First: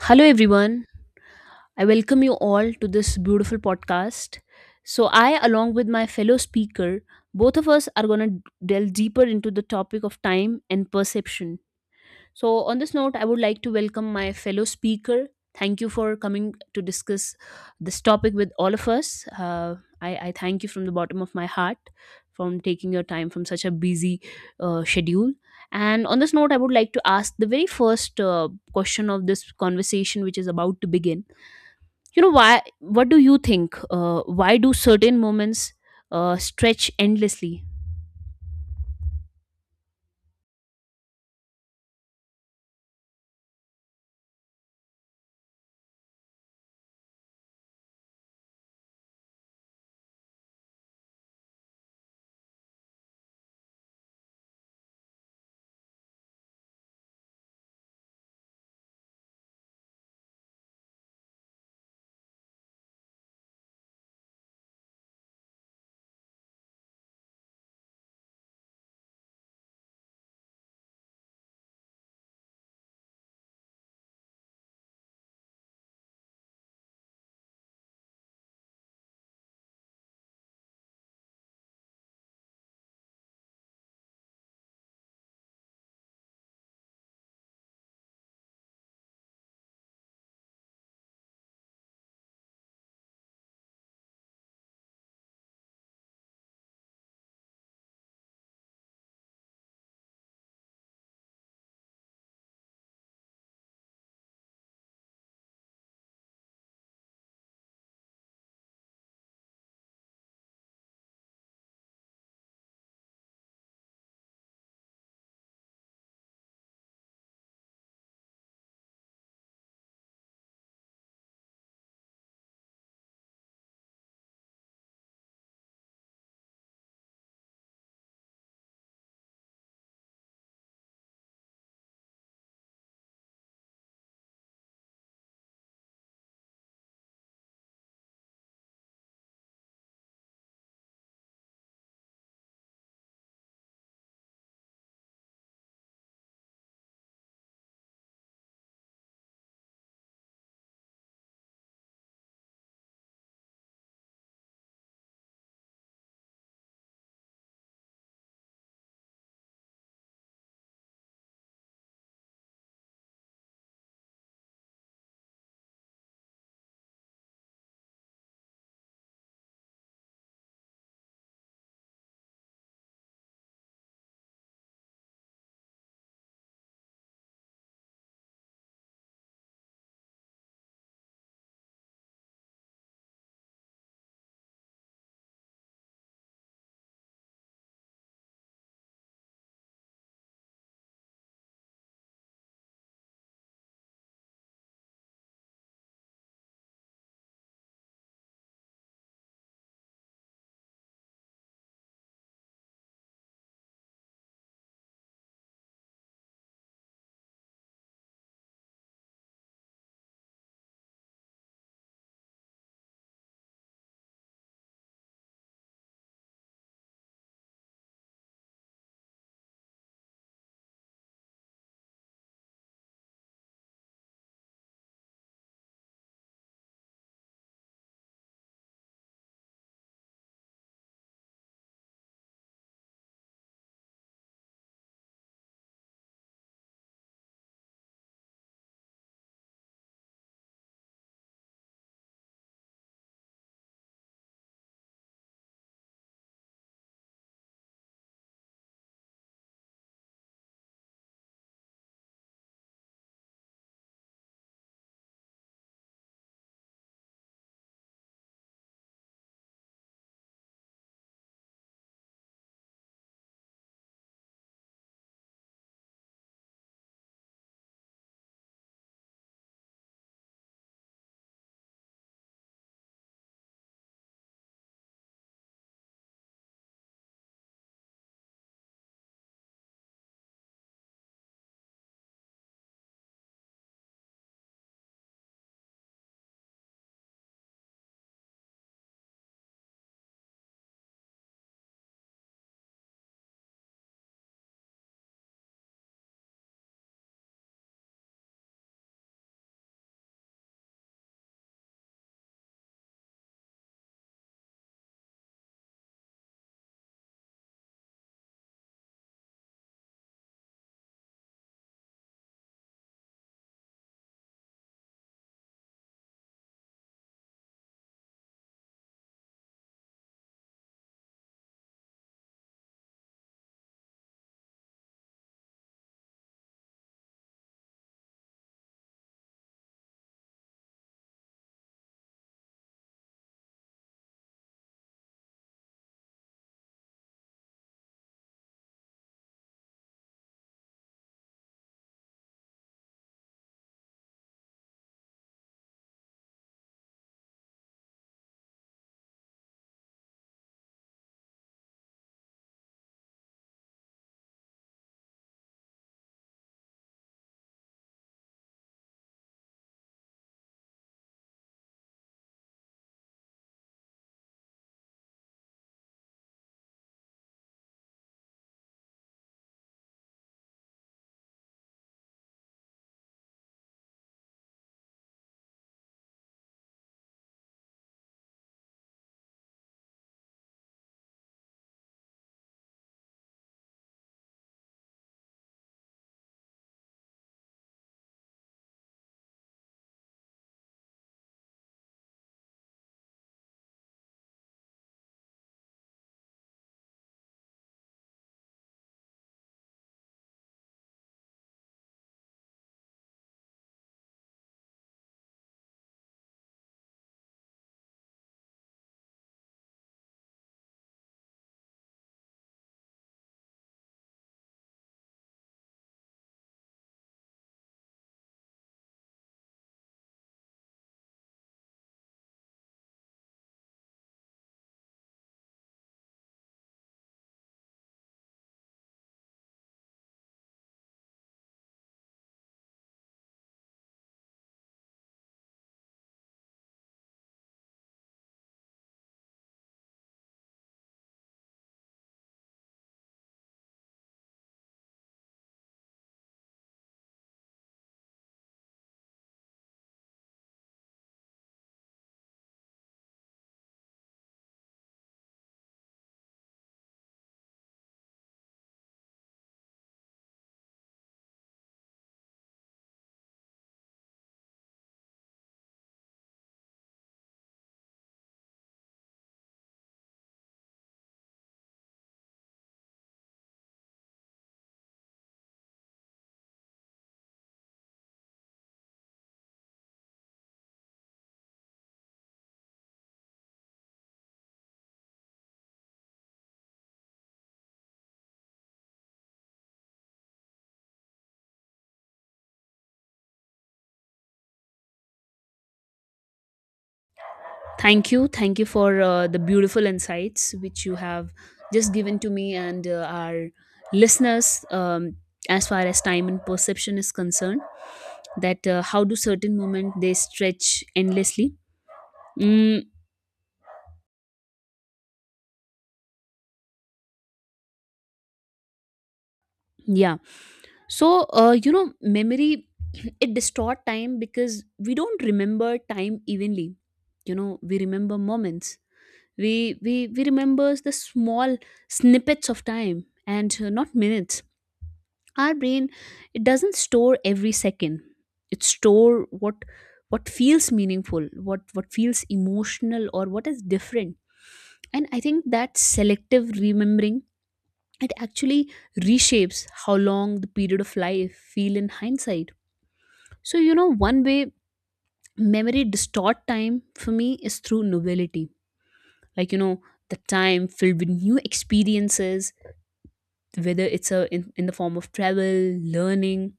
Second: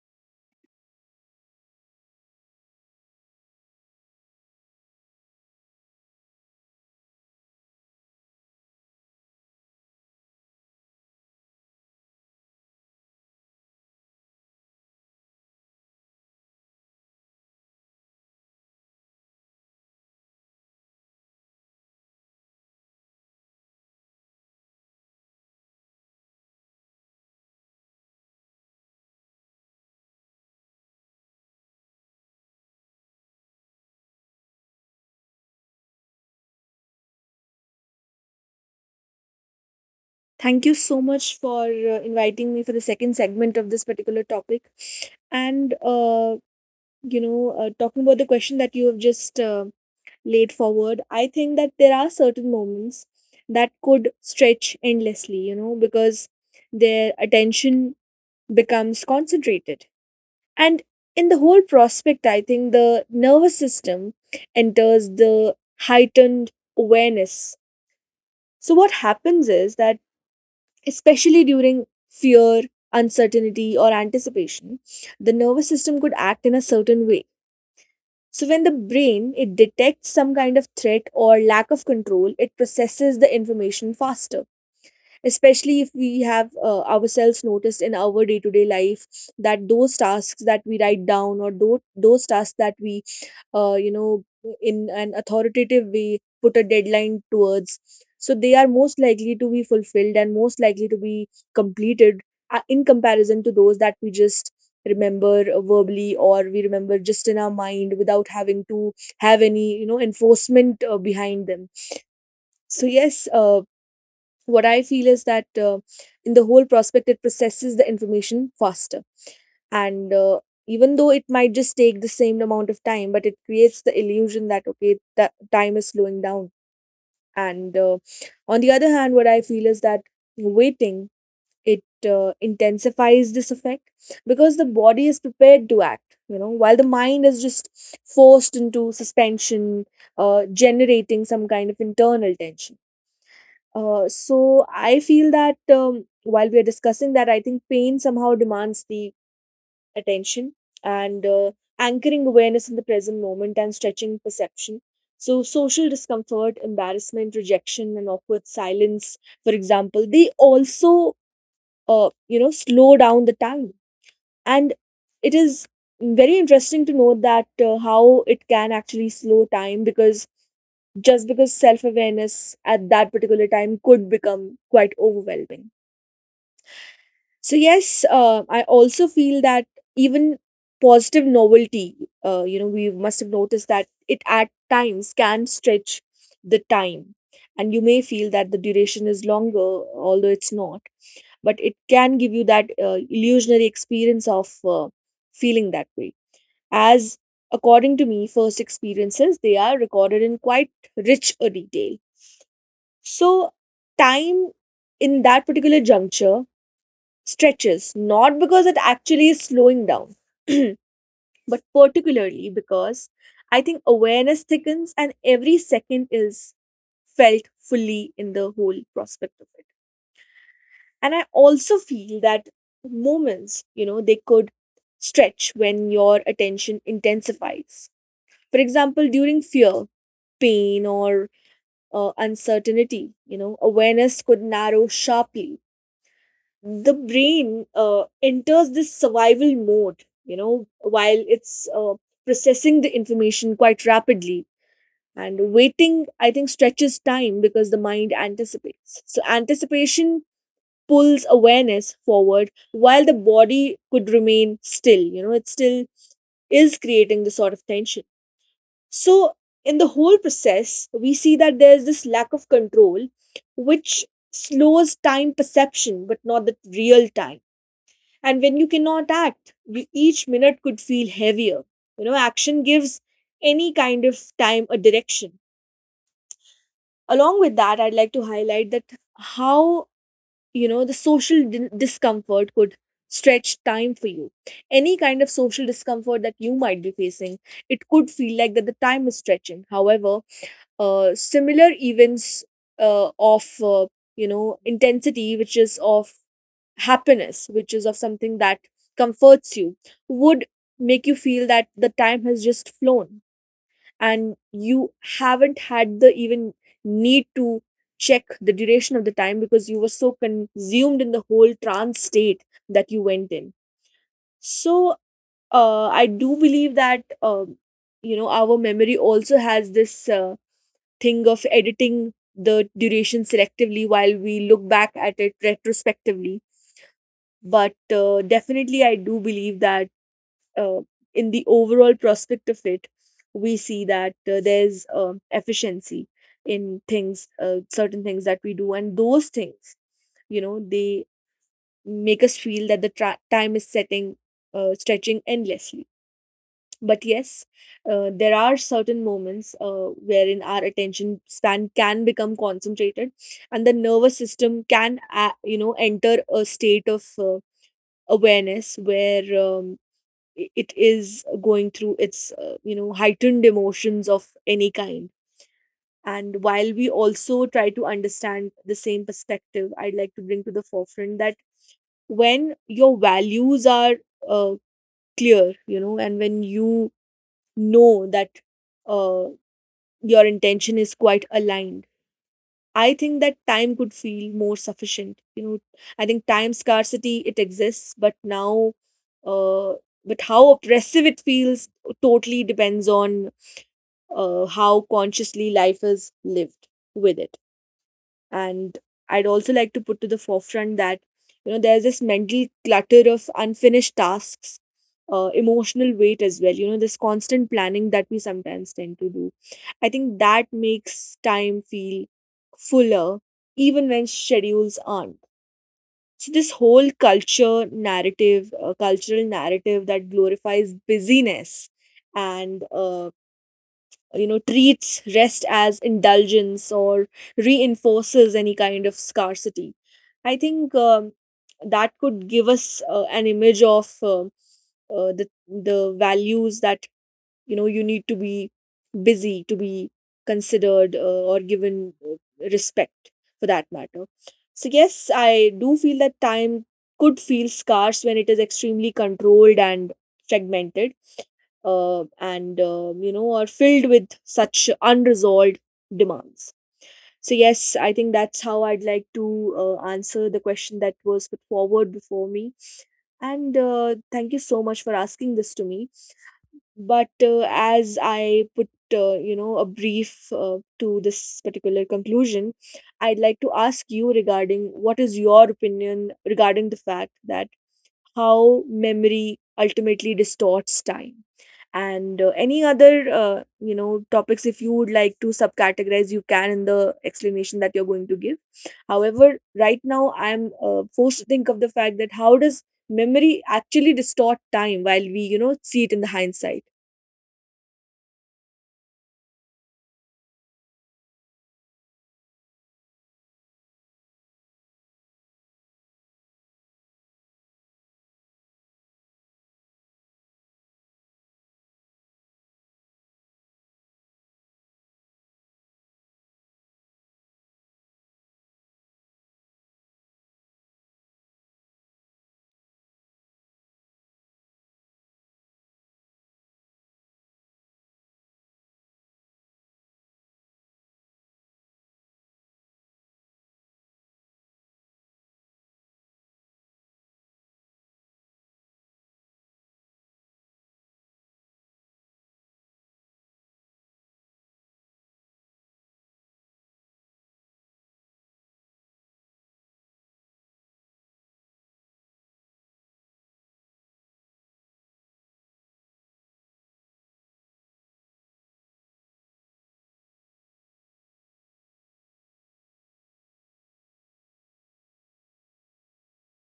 Hello, everyone. I welcome you all to this beautiful podcast. So, I, along with my fellow speaker, both of us are going to delve deeper into the topic of time and perception. So, on this note, I would like to welcome my fellow speaker. Thank you for coming to discuss this topic with all of us. I thank you from the bottom of my heart from taking your time from such a busy schedule. And on this note, I would like to ask the very first question of this conversation, which is about to begin. You know, why? What do you think? Why do certain moments stretch endlessly? Thank you so much for inviting me for the second segment of this particular topic. And, uh, Talking about the question that you have just laid forward, I think that there are certain moments that could stretch endlessly, you know, because their attention becomes concentrated. And in the whole prospect, I think the nervous system enters the heightened awareness. So, what happens is that especially during fear, uncertainty, or anticipation, the nervous system could act in a certain way. So, when the brain it detects some kind of threat or lack of control, it processes the information faster. Especially if we have ourselves noticed in our day-to-day life that those tasks that we write down or those tasks that we uh, you know, in an authoritative way, put a deadline towards. So they are most likely to be fulfilled and most likely to be completed in comparison to those that we just remember verbally or we remember just in our mind without having to have any you know enforcement behind them. So yes, what I feel is that in the whole prospect, it processes the information faster. And even though it might just take the same amount of time, but it creates the illusion that, okay, that time is slowing down. And on the other hand, what I feel is that waiting, it intensifies this effect because the body is prepared to act, you know, while the mind is just forced into suspension, generating some kind of internal tension. So I feel that while we are discussing that, I think pain somehow demands the attention and anchoring awareness in the present moment and stretching perception. So social discomfort, embarrassment, rejection, and awkward silence, for example, they also slow down the time. And it is very interesting to know that how it can actually slow time because just because self awareness at that particular time could become quite overwhelming. So, yes, I also feel that even positive novelty, we must have noticed that it at times can stretch the time. And you may feel that the duration is longer, although it's not, but it can give you that illusionary experience of feeling that way. As according to me, first experiences, they are recorded in quite rich a detail. So, time in that particular juncture stretches not because it actually is slowing down, but particularly because I think awareness thickens and every second is felt fully in the whole prospect of it. And I also feel that moments, you know, they could stretch when your attention intensifies. For example, during fear, pain, or uncertainty, you know, awareness could narrow sharply. The brain enters this survival mode, you know, while it's processing the information quite rapidly. And waiting, I think, stretches time because the mind anticipates. So anticipation pulls awareness forward while the body could remain still, you know, it still is creating the sort of tension. So in the whole process we see that there's this lack of control which slows time perception but not the real time. And when you cannot act you, each minute could feel heavier. You know, action gives any kind of time a direction. Along with that, I'd like to highlight that how, you know, the discomfort could stretch time for you. Any kind of social discomfort that you might be facing, it could feel like that the time is stretching. However, similar events of you know, intensity, which is of happiness, which is of something that comforts you, would make you feel that the time has just flown and you haven't had the even need to check the duration of the time because you were so consumed in the whole trance state that you went in. So, I do believe that, you know, our memory also has this thing of editing the duration selectively while we look back at it retrospectively. But definitely I do believe that uh, in the overall prospect of it, we see that there's efficiency in things, certain things that we do, and those things, you know, they make us feel that the time is setting, stretching endlessly. But yes, there are certain moments wherein our attention span can become concentrated and the nervous system can you know, enter a state of awareness where it is going through its heightened emotions of any kind. And while we also try to understand the same perspective, I'd like to bring to the forefront that when your values are uh, clear, you know, and when you know that uh, your intention is quite aligned, I think that time could feel more sufficient. You know, I think time scarcity it exists, but now, uh, but how oppressive it feels totally depends on how consciously life is lived with it. And I'd also like to put to the forefront that you know there's this mental clutter of unfinished tasks, emotional weight as well, you know, this constant planning that we sometimes tend to do. I think that makes time feel fuller even when schedules aren't. So this whole culture narrative, cultural narrative that glorifies busyness and you know, treats rest as indulgence or reinforces any kind of scarcity, I think that could give us an image of the values that you know, you need to be busy to be considered or given respect for that matter. So yes, I do feel that time could feel scarce when it is extremely controlled and fragmented, and you know, are filled with such unresolved demands. So yes, I think that's how I'd like to answer the question that was put forward before me. And thank you so much for asking this to me. But as I put a brief to this particular conclusion, I'd like to ask you regarding what is your opinion regarding the fact that how memory ultimately distorts time. And any other topics if you would like to subcategorize you can in the explanation that you're going to give. However right now I'm forced to think of the fact that how does memory actually distort time while we, you know, see it in the hindsight. Thank you. Thank you for the beautiful insights which you have just given to me and our listeners, as far as time and perception is concerned, that how do certain moments they stretch endlessly. Mm, yeah. So, you know, memory, it distort time because we don't remember time evenly. You know, we remember moments. We remember the small snippets of time and, not minutes. Our brain, it doesn't store every second, it store what feels meaningful, what feels emotional, or what is different. And I think that selective remembering, it actually reshapes how long the period of life feel in hindsight. So you know, one way memory distort time for me is through novelty. Like you know, the time filled with new experiences, whether it's in the form of travel, learning,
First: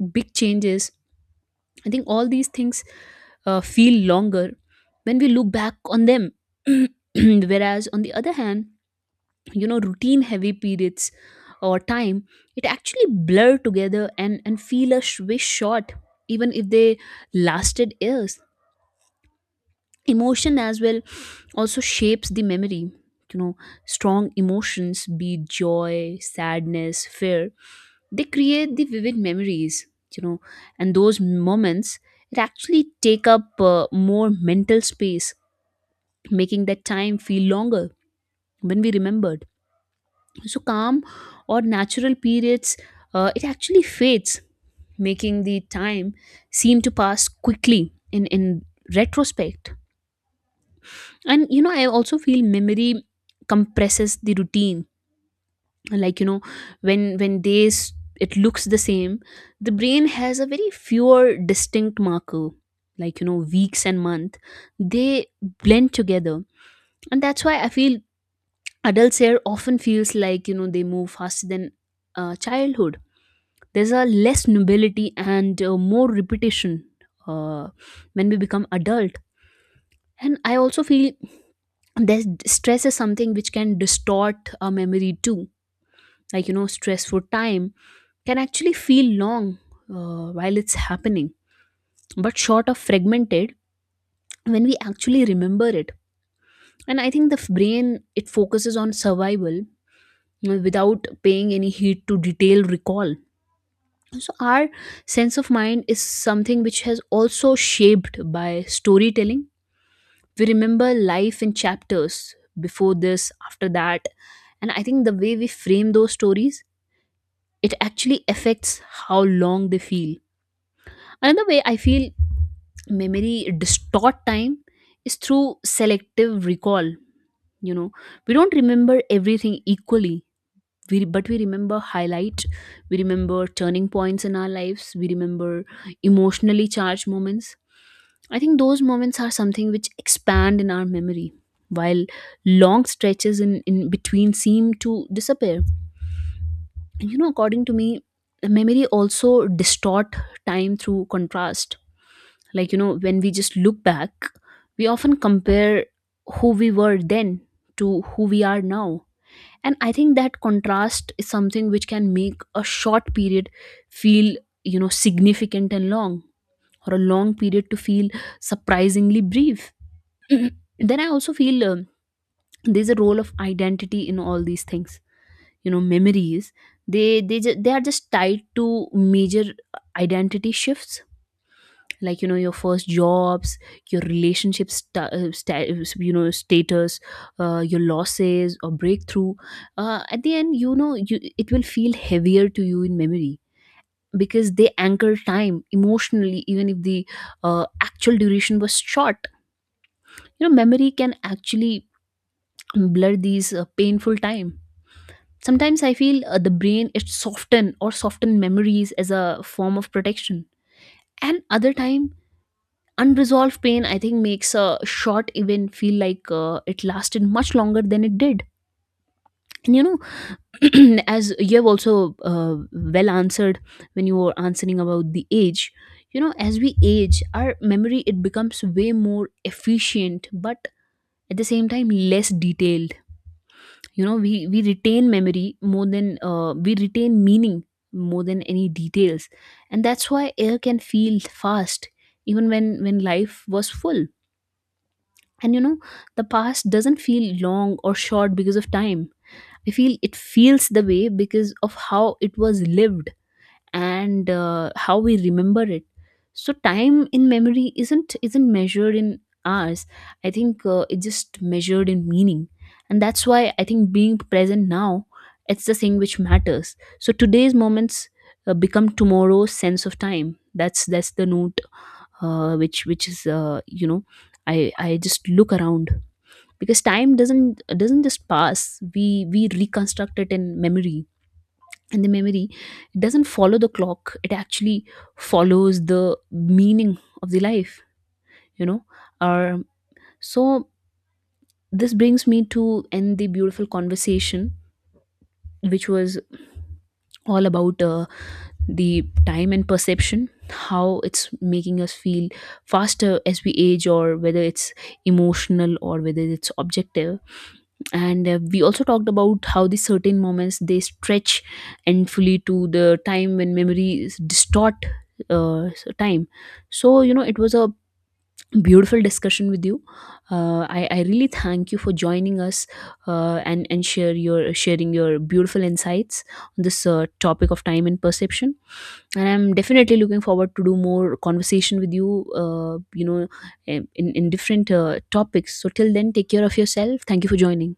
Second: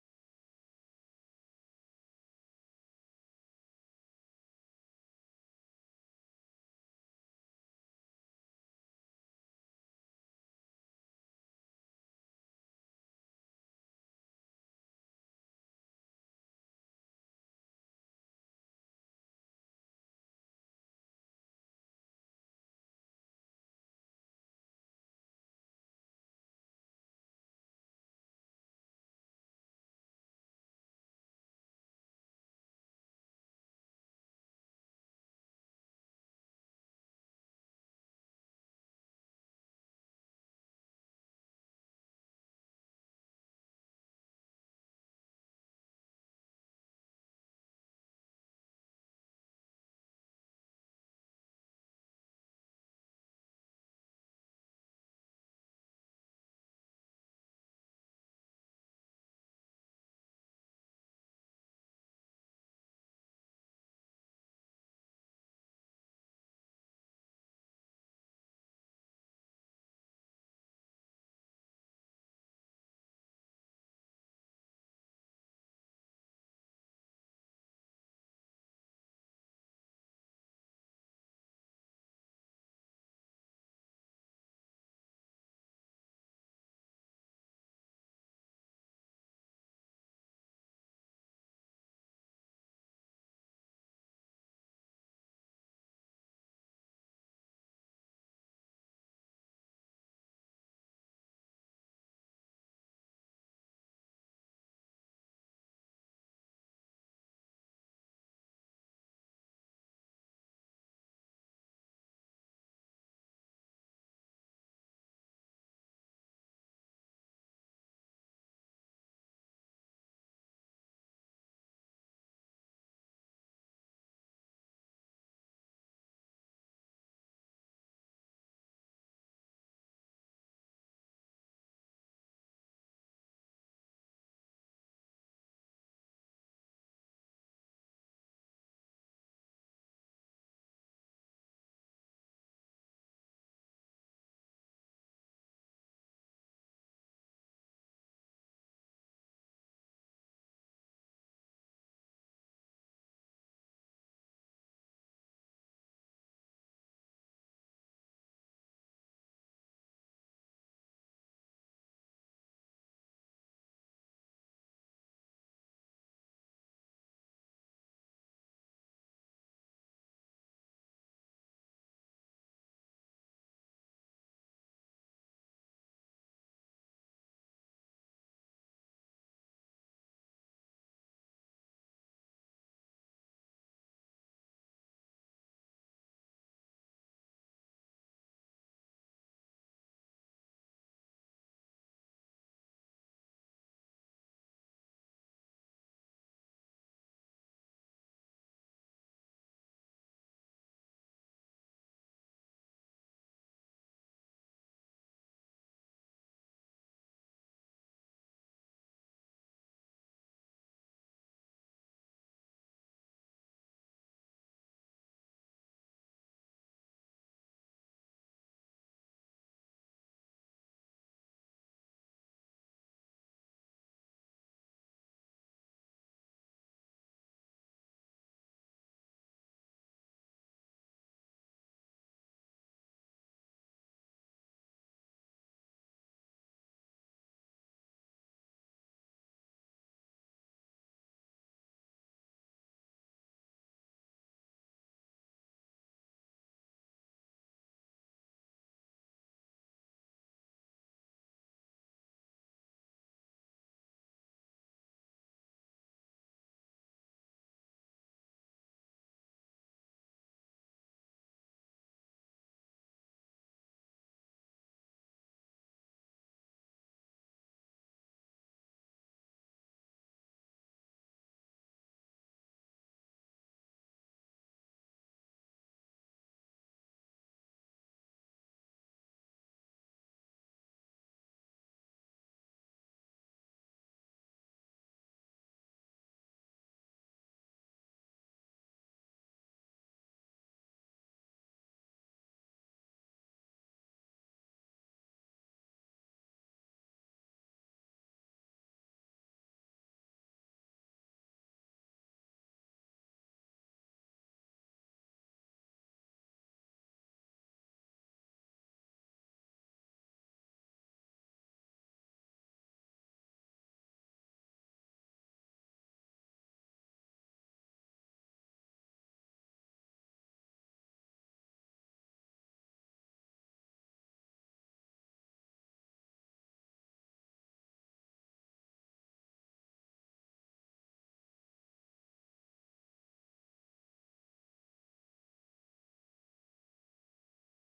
big changes, I think all these things feel longer when we look back on them. Whereas, on the other hand, you know, routine heavy periods or time, it actually blur together and feel a way short, even if they lasted years. Emotion as well also shapes the memory. You know, strong emotions, be it joy, sadness, fear, they create the vivid memories. You know, and those moments, it actually take up more mental space, making that time feel longer when we remembered. So calm or natural periods, it actually fades, making the time seem to pass quickly in retrospect. And you know, I also feel memory compresses the routine. Like you know, when they it looks the same, the brain has a very fewer distinct marker. Like you know, weeks and month, they blend together. And that's why I feel adults here often feels like, you know, they move faster than childhood. There's a less nobility and more repetition uh, when we become adult. And I also feel that stress is something which can distort our memory too. Like you know, stressful time can actually feel long while it's happening, but short of fragmented when we actually remember it. And I think the brain, it focuses on survival without paying any heed to detailed recall. So our sense of mind is something which has also shaped by storytelling. We remember life in chapters, before this, after that, and I think the way we frame those stories, it actually affects how long they feel. Another way I feel memory distort time is through selective recall. You know, we don't remember everything equally. We, but we remember highlight, we remember turning points in our lives, we remember emotionally charged moments. I think those moments are something which expand in our memory, while long stretches in between seem to disappear. And you know, according to me, memory also distort time through contrast. Like, you know, when we just look back, we often compare who we were then to who we are now. And I think that contrast is something which can make a short period feel, you know, significant and long, or a long period to feel surprisingly brief. then I also feel, there's a role of identity in all these things. You know, memories, they are just tied to major identity shifts. Like you know, your first jobs, your relationship you know, status, your losses or breakthrough, at the end, you know, you, it will feel heavier to you in memory because they anchor time emotionally, even if the actual duration was short. You know, memory can actually blur these painful time. Sometimes I feel the brain, it soften or soften memories as a form of protection. And other time, unresolved pain, I think, makes a short event feel like it lasted much longer than it did. And you know, as you have also well answered when you were answering about the age, you know, as we age, our memory, it becomes way more efficient, but at the same time less detailed. You know, we retain memory more than, we retain meaning more than any details, and that's why air can feel fast even when life was full. And you know, the past doesn't feel long or short because of time. I feel it feels the way because of how it was lived and how we remember it. So time in memory isn't measured in hours. I think it's just measured in meaning. And that's why I think being present now, it's the thing which matters. So today's moments become tomorrow's sense of time. That's the note which is, you know, I just look around, because time doesn't just pass. We reconstruct it in memory, and the memory, it doesn't follow the clock, it actually follows the meaning of the life. You know, um, so this brings me to end the beautiful conversation which was all about the time and perception, how it's making us feel faster as we age, or whether it's emotional, or whether it's objective. And we also talked about how the certain moments they stretch, and to the time when memories distort time. So you know, it was a beautiful discussion with you. I really thank you for joining us and share your sharing your beautiful insights on this topic of time and perception. And I'm definitely looking forward to do more conversation with you, you know, in different topics. So till then, take care of yourself. Thank you for joining.